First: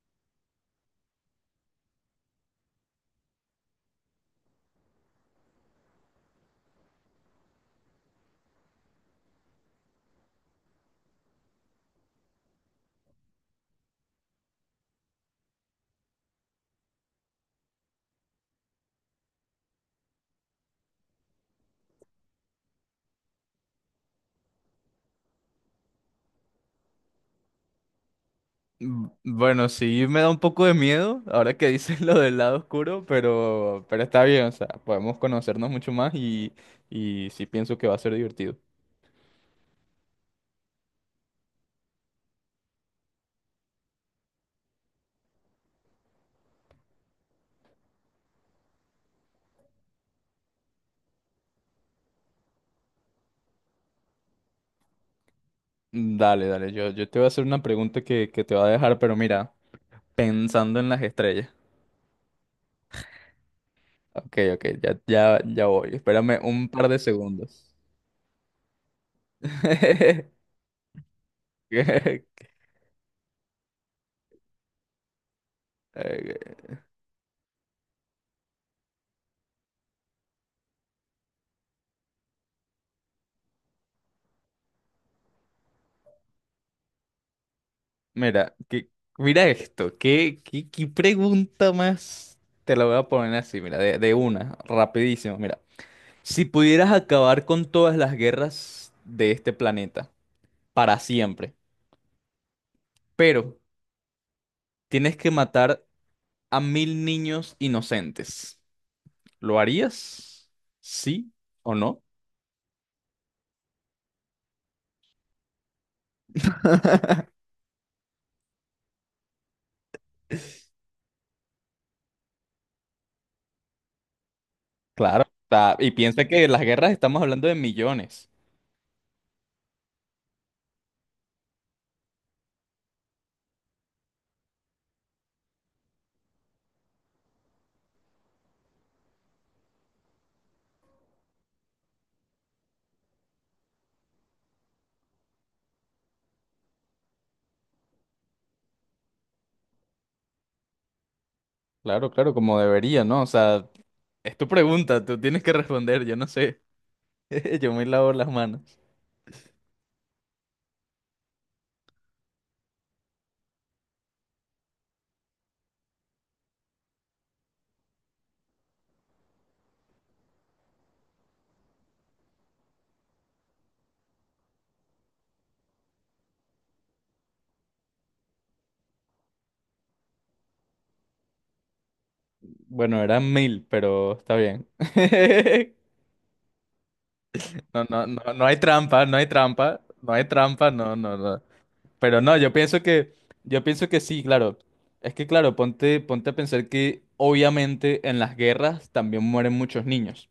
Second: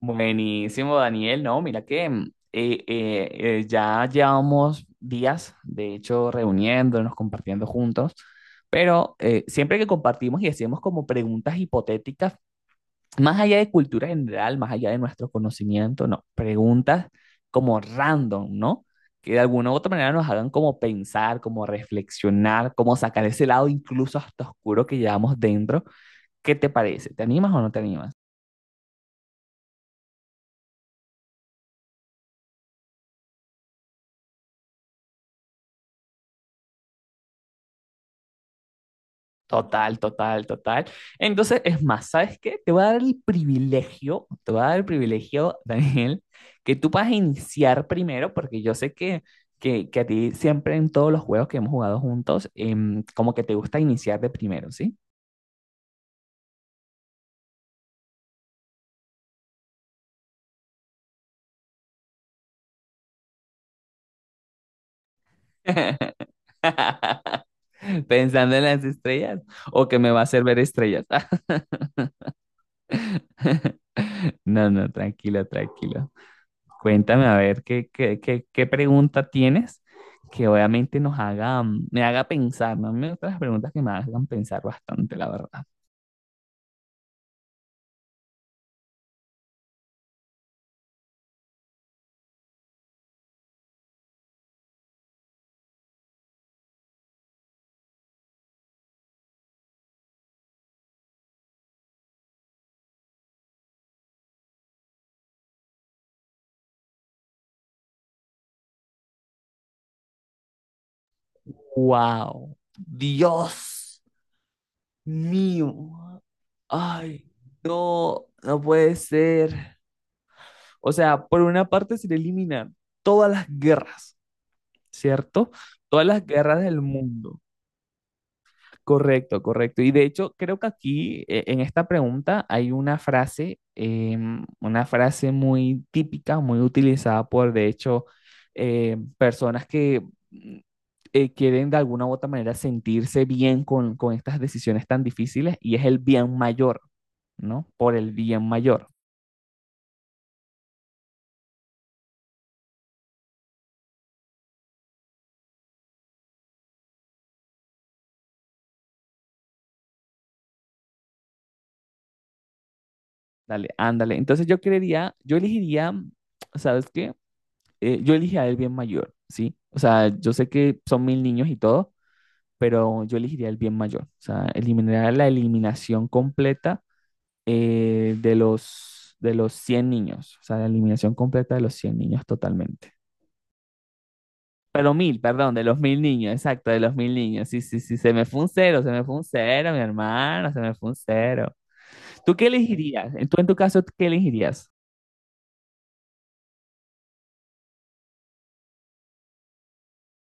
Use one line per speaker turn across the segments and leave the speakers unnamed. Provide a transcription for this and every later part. Buenísimo, Daniel. No, mira que ya llevamos días, de hecho, reuniéndonos, compartiendo juntos, pero siempre que compartimos y hacemos como preguntas hipotéticas, más allá de cultura general, más allá de nuestro conocimiento, no, preguntas como random, ¿no? Que de alguna u otra manera nos hagan como pensar, como reflexionar, como sacar ese lado incluso hasta oscuro que llevamos dentro. ¿Qué te parece? ¿Te animas o no te animas?
Mm, bueno, sí me da un poco de miedo ahora que dices lo del lado oscuro, pero está bien, o sea, podemos conocernos mucho más y sí pienso que va a ser divertido.
Total, total, total. Entonces, es más, ¿sabes qué? Te voy a dar el privilegio, te voy a dar el privilegio, Daniel, que tú vas a iniciar primero, porque yo sé que a ti siempre en todos los juegos que hemos jugado juntos, como que te gusta iniciar de primero, ¿sí?
Mm, dale, dale, yo te voy a hacer una pregunta que te va a dejar, pero mira, pensando en las estrellas. Ok, ok, ya, ya, ya voy, espérame un par de segundos.
Pensando en las estrellas o que me va a hacer ver estrellas. No, no, tranquilo, tranquilo.
Eh,
Cuéntame a ver qué pregunta tienes que obviamente nos haga, me haga pensar, ¿no? A mí me gustan las preguntas que me hagan pensar bastante, la verdad.
Mira, mira esto, ¿qué pregunta más? Te la voy a poner así, mira, de una, rapidísimo, mira. Si pudieras acabar con todas las guerras de este planeta, para siempre, pero tienes que matar a 1.000 niños inocentes, ¿lo harías? ¿Sí o no?
¡Wow! ¡Dios mío! ¡Ay, no! No puede ser. O sea, por una parte se eliminan todas las guerras,
Claro.
¿cierto?
Y
Todas las
piensa que las
guerras del
guerras, estamos
mundo.
hablando de millones.
Correcto, correcto. Y de hecho, creo que aquí en esta pregunta hay una frase, una frase muy típica, muy utilizada por, de hecho, personas que mm, quieren de alguna u otra manera sentirse bien con estas decisiones tan difíciles y es el bien mayor, ¿no? Por el bien mayor.
Claro, claro, como debería, ¿no? O sea, es tu pregunta, tú tienes que responder, yo no sé. Yo me lavo las manos.
Dale, ándale. Entonces yo creería, yo elegiría, ¿sabes qué? Yo elegiría el bien mayor, ¿sí? O sea, yo sé que son 1.000 niños y todo, pero yo elegiría el bien mayor. O sea, eliminaría la eliminación completa de los 100 niños. O sea, la eliminación completa de los 100 niños totalmente.
Bueno, eran 1.000, pero está bien.
Pero mil, perdón, de los mil niños, exacto, de los mil niños. Sí, sí,
No,
sí,
no,
se me
no,
fue
no
un
hay
cero, se me
trampa,
fue
no
un
hay
cero, mi
trampa, no hay
hermano, se
trampa,
me fue
no,
un
no, no.
cero.
Pero
¿Tú
no,
qué elegirías? Tú en tu
yo
caso,
pienso que
¿qué
sí, claro.
elegirías?
Es que claro, ponte a pensar que obviamente en las guerras también mueren muchos niños.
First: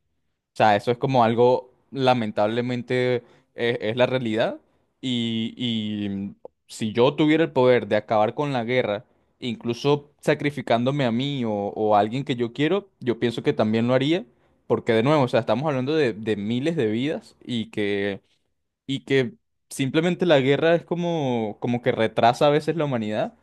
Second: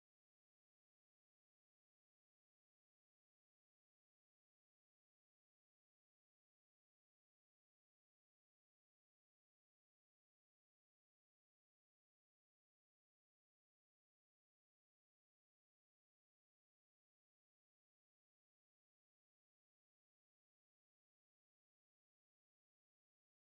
O sea, eso es como algo, lamentablemente, es, la realidad. Y si yo tuviera el poder de acabar con la guerra, incluso sacrificándome a mí o a alguien que yo quiero, yo pienso que también lo haría. Porque de nuevo, o sea, estamos hablando de miles de vidas y que y que simplemente la guerra es como que retrasa a veces la humanidad.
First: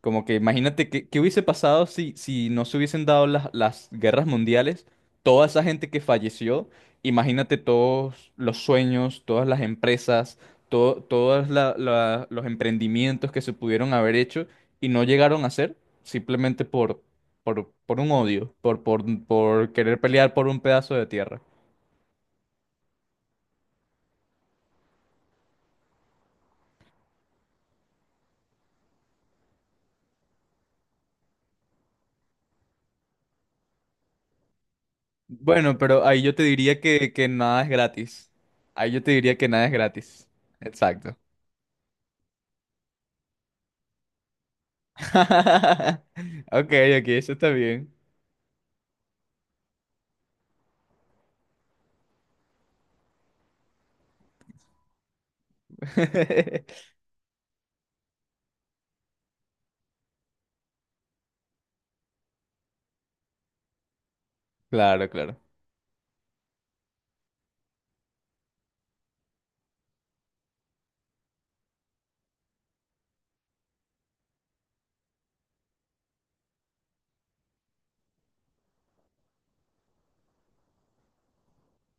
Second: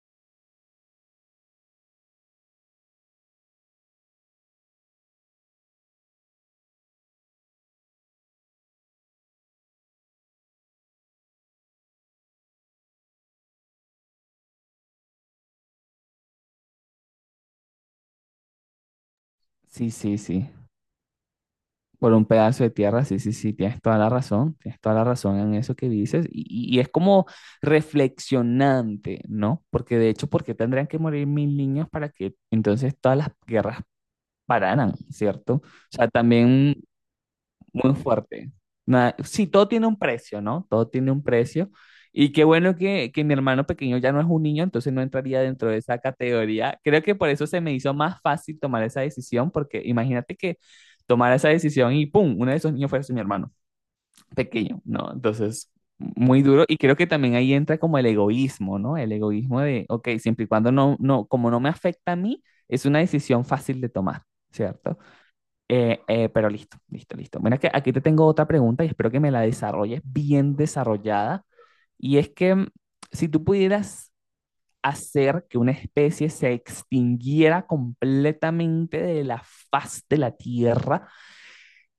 Como que imagínate qué hubiese pasado si no se hubiesen dado las guerras mundiales, toda esa gente que falleció, imagínate todos los sueños, todas las empresas, todo, todos los emprendimientos que se pudieron haber hecho y no llegaron a hacer simplemente por un odio, por
Sí,
querer
sí,
pelear por
sí.
un pedazo de tierra.
Por un pedazo de tierra, sí, sí, sí, tienes toda la razón, tienes toda la razón en eso que dices, y, y es como reflexionante, ¿no? Porque de hecho, ¿por qué tendrían que morir 1.000 niños para que entonces todas las guerras pararan, ¿cierto? O
Bueno, pero
sea,
ahí yo te
también
diría que nada es
muy
gratis.
fuerte.
Ahí yo te
Nada,
diría
sí,
que nada
todo
es
tiene un
gratis.
precio, ¿no? Todo tiene
Exacto.
un precio. Y qué bueno que mi hermano pequeño ya no es un niño, entonces no entraría dentro de esa
Ok,
categoría. Creo
ok,
que por
eso
eso
está
se me
bien.
hizo más fácil tomar esa decisión, porque imagínate que tomara esa decisión y ¡pum! Uno de esos niños fuese mi hermano pequeño, ¿no? Entonces, muy duro. Y creo que también ahí entra como el egoísmo, ¿no? El egoísmo de, ok, siempre y cuando no, no, como no me afecta a mí, es una decisión fácil de tomar, ¿cierto?
Claro, claro.
Pero listo, listo, listo. Mira que aquí te tengo otra pregunta y espero que me la desarrolles bien desarrollada. Y es que si tú pudieras hacer que una especie se extinguiera completamente de la faz de la Tierra,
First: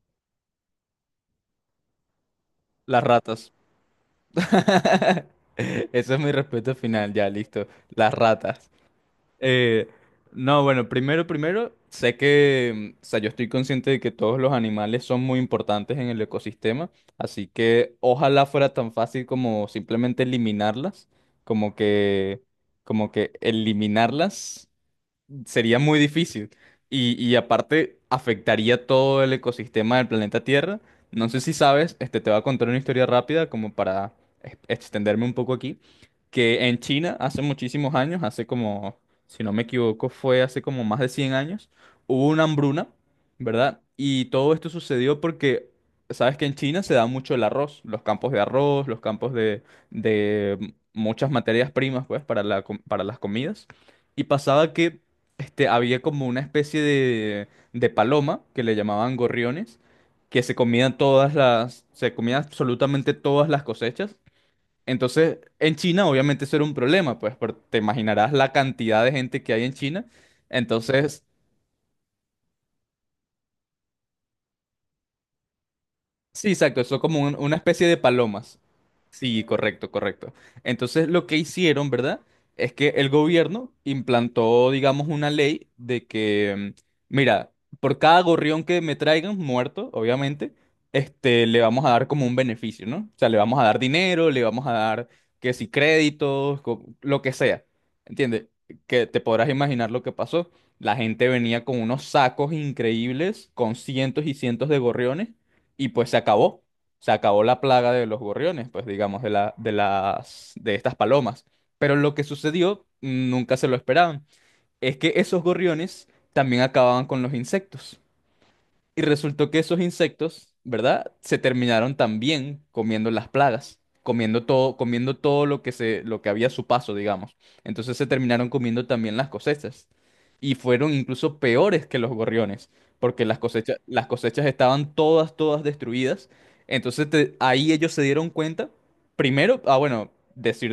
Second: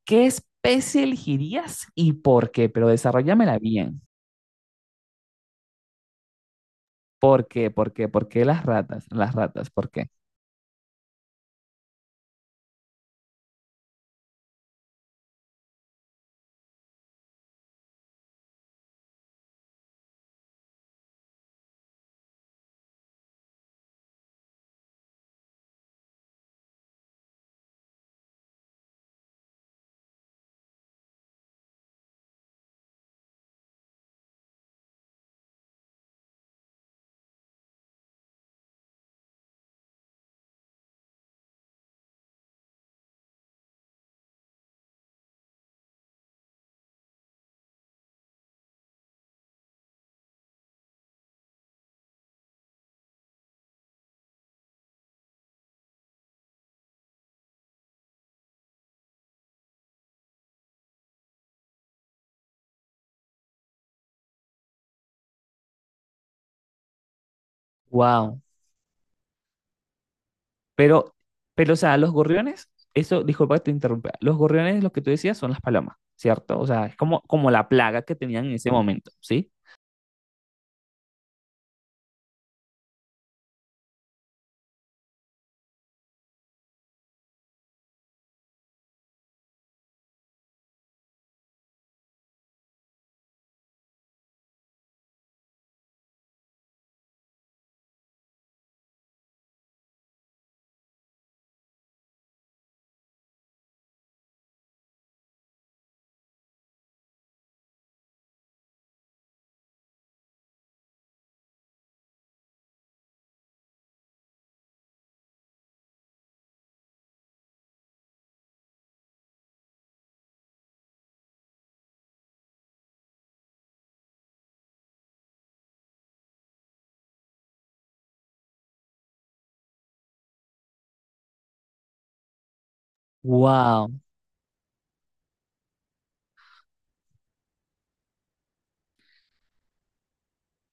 ¿qué especie elegirías y por qué? Pero
Las ratas.
desarróllamela bien.
Eso es mi respeto final, ya,
¿Por
listo.
qué? ¿Por qué?
Las
¿Por qué las
ratas.
ratas? Las ratas,
Eh,
¿por qué?
no, bueno, primero, sé que, o sea, yo estoy consciente de que todos los animales son muy importantes en el ecosistema, así que ojalá fuera tan fácil como simplemente eliminarlas, como que, como que eliminarlas sería muy difícil. Y aparte, afectaría todo el ecosistema del planeta Tierra. No sé si sabes, este, te voy a contar una historia rápida como para extenderme un poco aquí. Que en China, hace muchísimos años, hace como, si no me equivoco, fue hace como más de 100 años, hubo una hambruna, ¿verdad? Y todo esto sucedió porque, sabes que en China se da mucho el arroz, los campos de arroz, los campos de, muchas materias primas, pues, para para las comidas. Y pasaba que este, había como una especie de paloma que le llamaban gorriones, que se comían absolutamente todas las cosechas. Entonces, en China obviamente eso era un problema, pues te imaginarás
¡Wow!
la cantidad de gente que hay en China.
Pero,
Entonces,
pero, o sea, los gorriones, eso, disculpa que te interrumpa, los gorriones, lo que tú decías, son las palomas,
sí,
¿cierto? O
exacto,
sea, es
son como
como, como
una
la
especie de
plaga que tenían en
palomas.
ese momento,
Sí,
¿sí?
correcto, correcto. Entonces lo que hicieron, ¿verdad? Es que el gobierno implantó, digamos, una ley de que, mira, por cada gorrión que me traigan, muerto, obviamente, este, le vamos a dar como un beneficio, ¿no? O sea, le vamos a dar dinero, le vamos a dar, que si créditos, lo que sea. ¿Entiendes? Que te podrás imaginar lo que pasó. La gente venía con unos sacos increíbles, con cientos y cientos de gorriones y pues se acabó. Se acabó la plaga de los gorriones, pues digamos, de la, de las, de estas palomas. Pero lo que sucedió, nunca se lo esperaban, es que esos gorriones también acababan con los insectos. Y resultó que esos insectos, ¿verdad? Se terminaron también comiendo las plagas, comiendo todo lo que había a su paso, digamos. Entonces se terminaron comiendo también las cosechas. Y fueron incluso peores que los gorriones, porque las cosechas,
¡Wow!
las cosechas estaban todas, todas destruidas. Entonces ahí ellos se dieron cuenta, primero, ah, bueno,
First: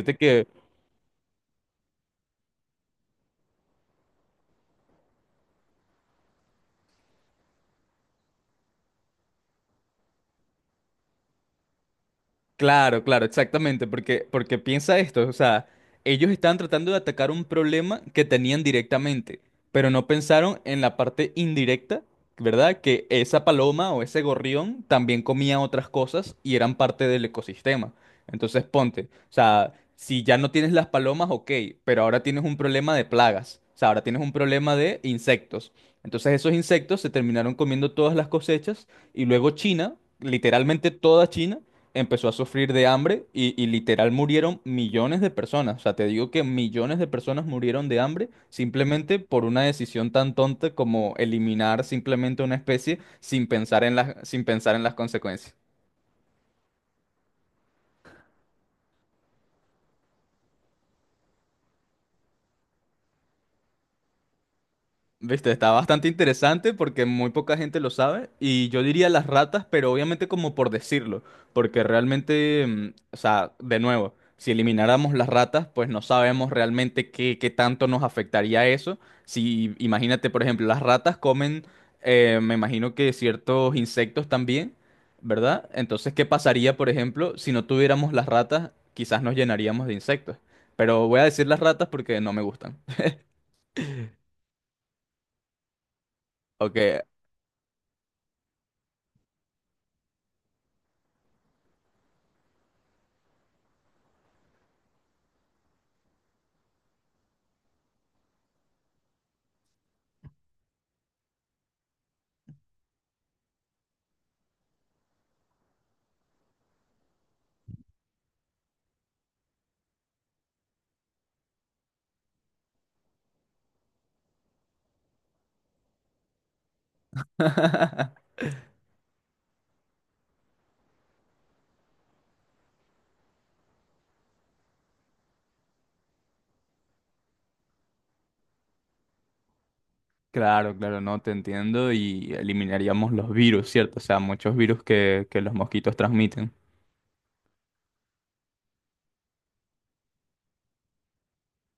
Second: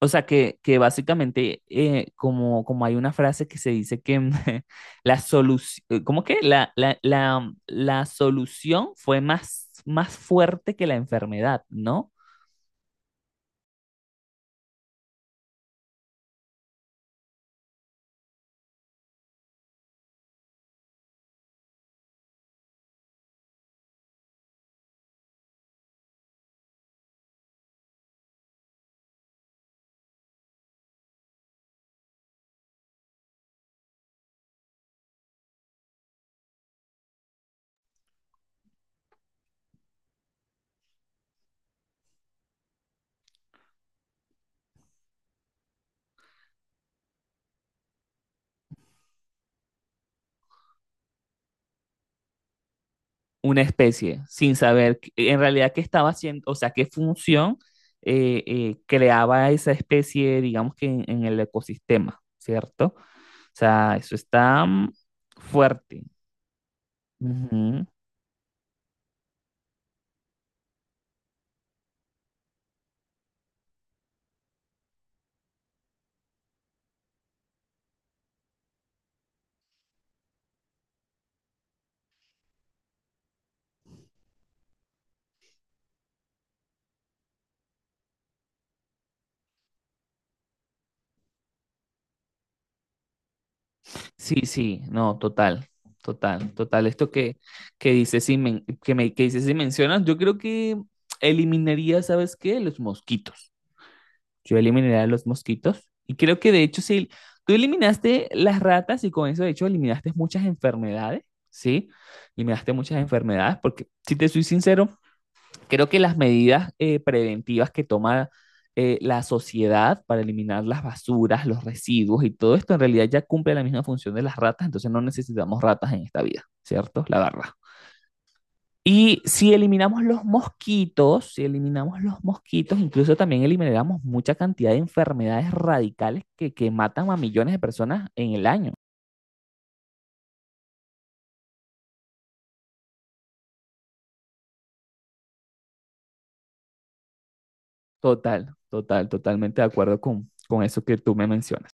O sea,
que.
que básicamente, como, como hay una frase que se dice que la solución, ¿cómo que? La solución fue más, más fuerte que la enfermedad, ¿no?
Claro, claro, exactamente, porque piensa esto, o sea, ellos estaban tratando de atacar un problema que tenían directamente, pero no pensaron en la parte indirecta, ¿verdad? Que esa paloma o ese gorrión también comía otras cosas y eran parte del ecosistema. Entonces, ponte, o sea, si ya no tienes las palomas, ok, pero ahora tienes un problema de plagas, o sea, ahora tienes un problema de insectos. Entonces, esos insectos se terminaron comiendo todas las cosechas y luego China, literalmente toda China, empezó a sufrir de hambre y literal murieron millones de personas. O sea, te digo que millones de personas murieron de hambre simplemente por una decisión tan tonta como eliminar simplemente una especie sin
Una
pensar en las,
especie
sin
sin
pensar en las
saber en
consecuencias.
realidad qué estaba haciendo, o sea, qué función creaba esa especie, digamos que en el ecosistema, ¿cierto? O sea, eso está
Viste, está
fuerte.
bastante interesante porque muy poca gente
Ujú.
lo sabe y yo diría las ratas, pero obviamente como por decirlo, porque realmente, o sea, de nuevo, si elimináramos las ratas, pues no sabemos realmente qué tanto nos afectaría eso. Si imagínate, por ejemplo, las ratas comen, me imagino que ciertos insectos también, ¿verdad? Entonces, ¿qué pasaría, por ejemplo, si no tuviéramos las ratas? Quizás nos llenaríamos de insectos, pero voy a decir las ratas porque no me gustan.
Sí, sí, no, total, total,
Ok.
total. Esto que dices, si que dices, si mencionas, yo creo que eliminaría, ¿sabes qué? Los mosquitos. Yo eliminaré a los mosquitos. Y creo que de hecho, si tú eliminaste las ratas y con eso, de hecho, eliminaste muchas enfermedades, ¿sí? Eliminaste muchas enfermedades, porque si te soy sincero, creo que las medidas preventivas que toma la sociedad para eliminar las basuras, los residuos y todo esto, en realidad ya cumple la misma función de las ratas, entonces no necesitamos ratas en esta vida, ¿cierto? La verdad. Y si eliminamos los mosquitos, si eliminamos los mosquitos, incluso también eliminamos mucha cantidad de enfermedades radicales que matan a millones de personas en el año.
Claro, claro, no te entiendo y eliminaríamos los virus, ¿cierto? O sea, muchos virus que los mosquitos transmiten.
Total, total, totalmente de acuerdo con eso que tú me mencionas.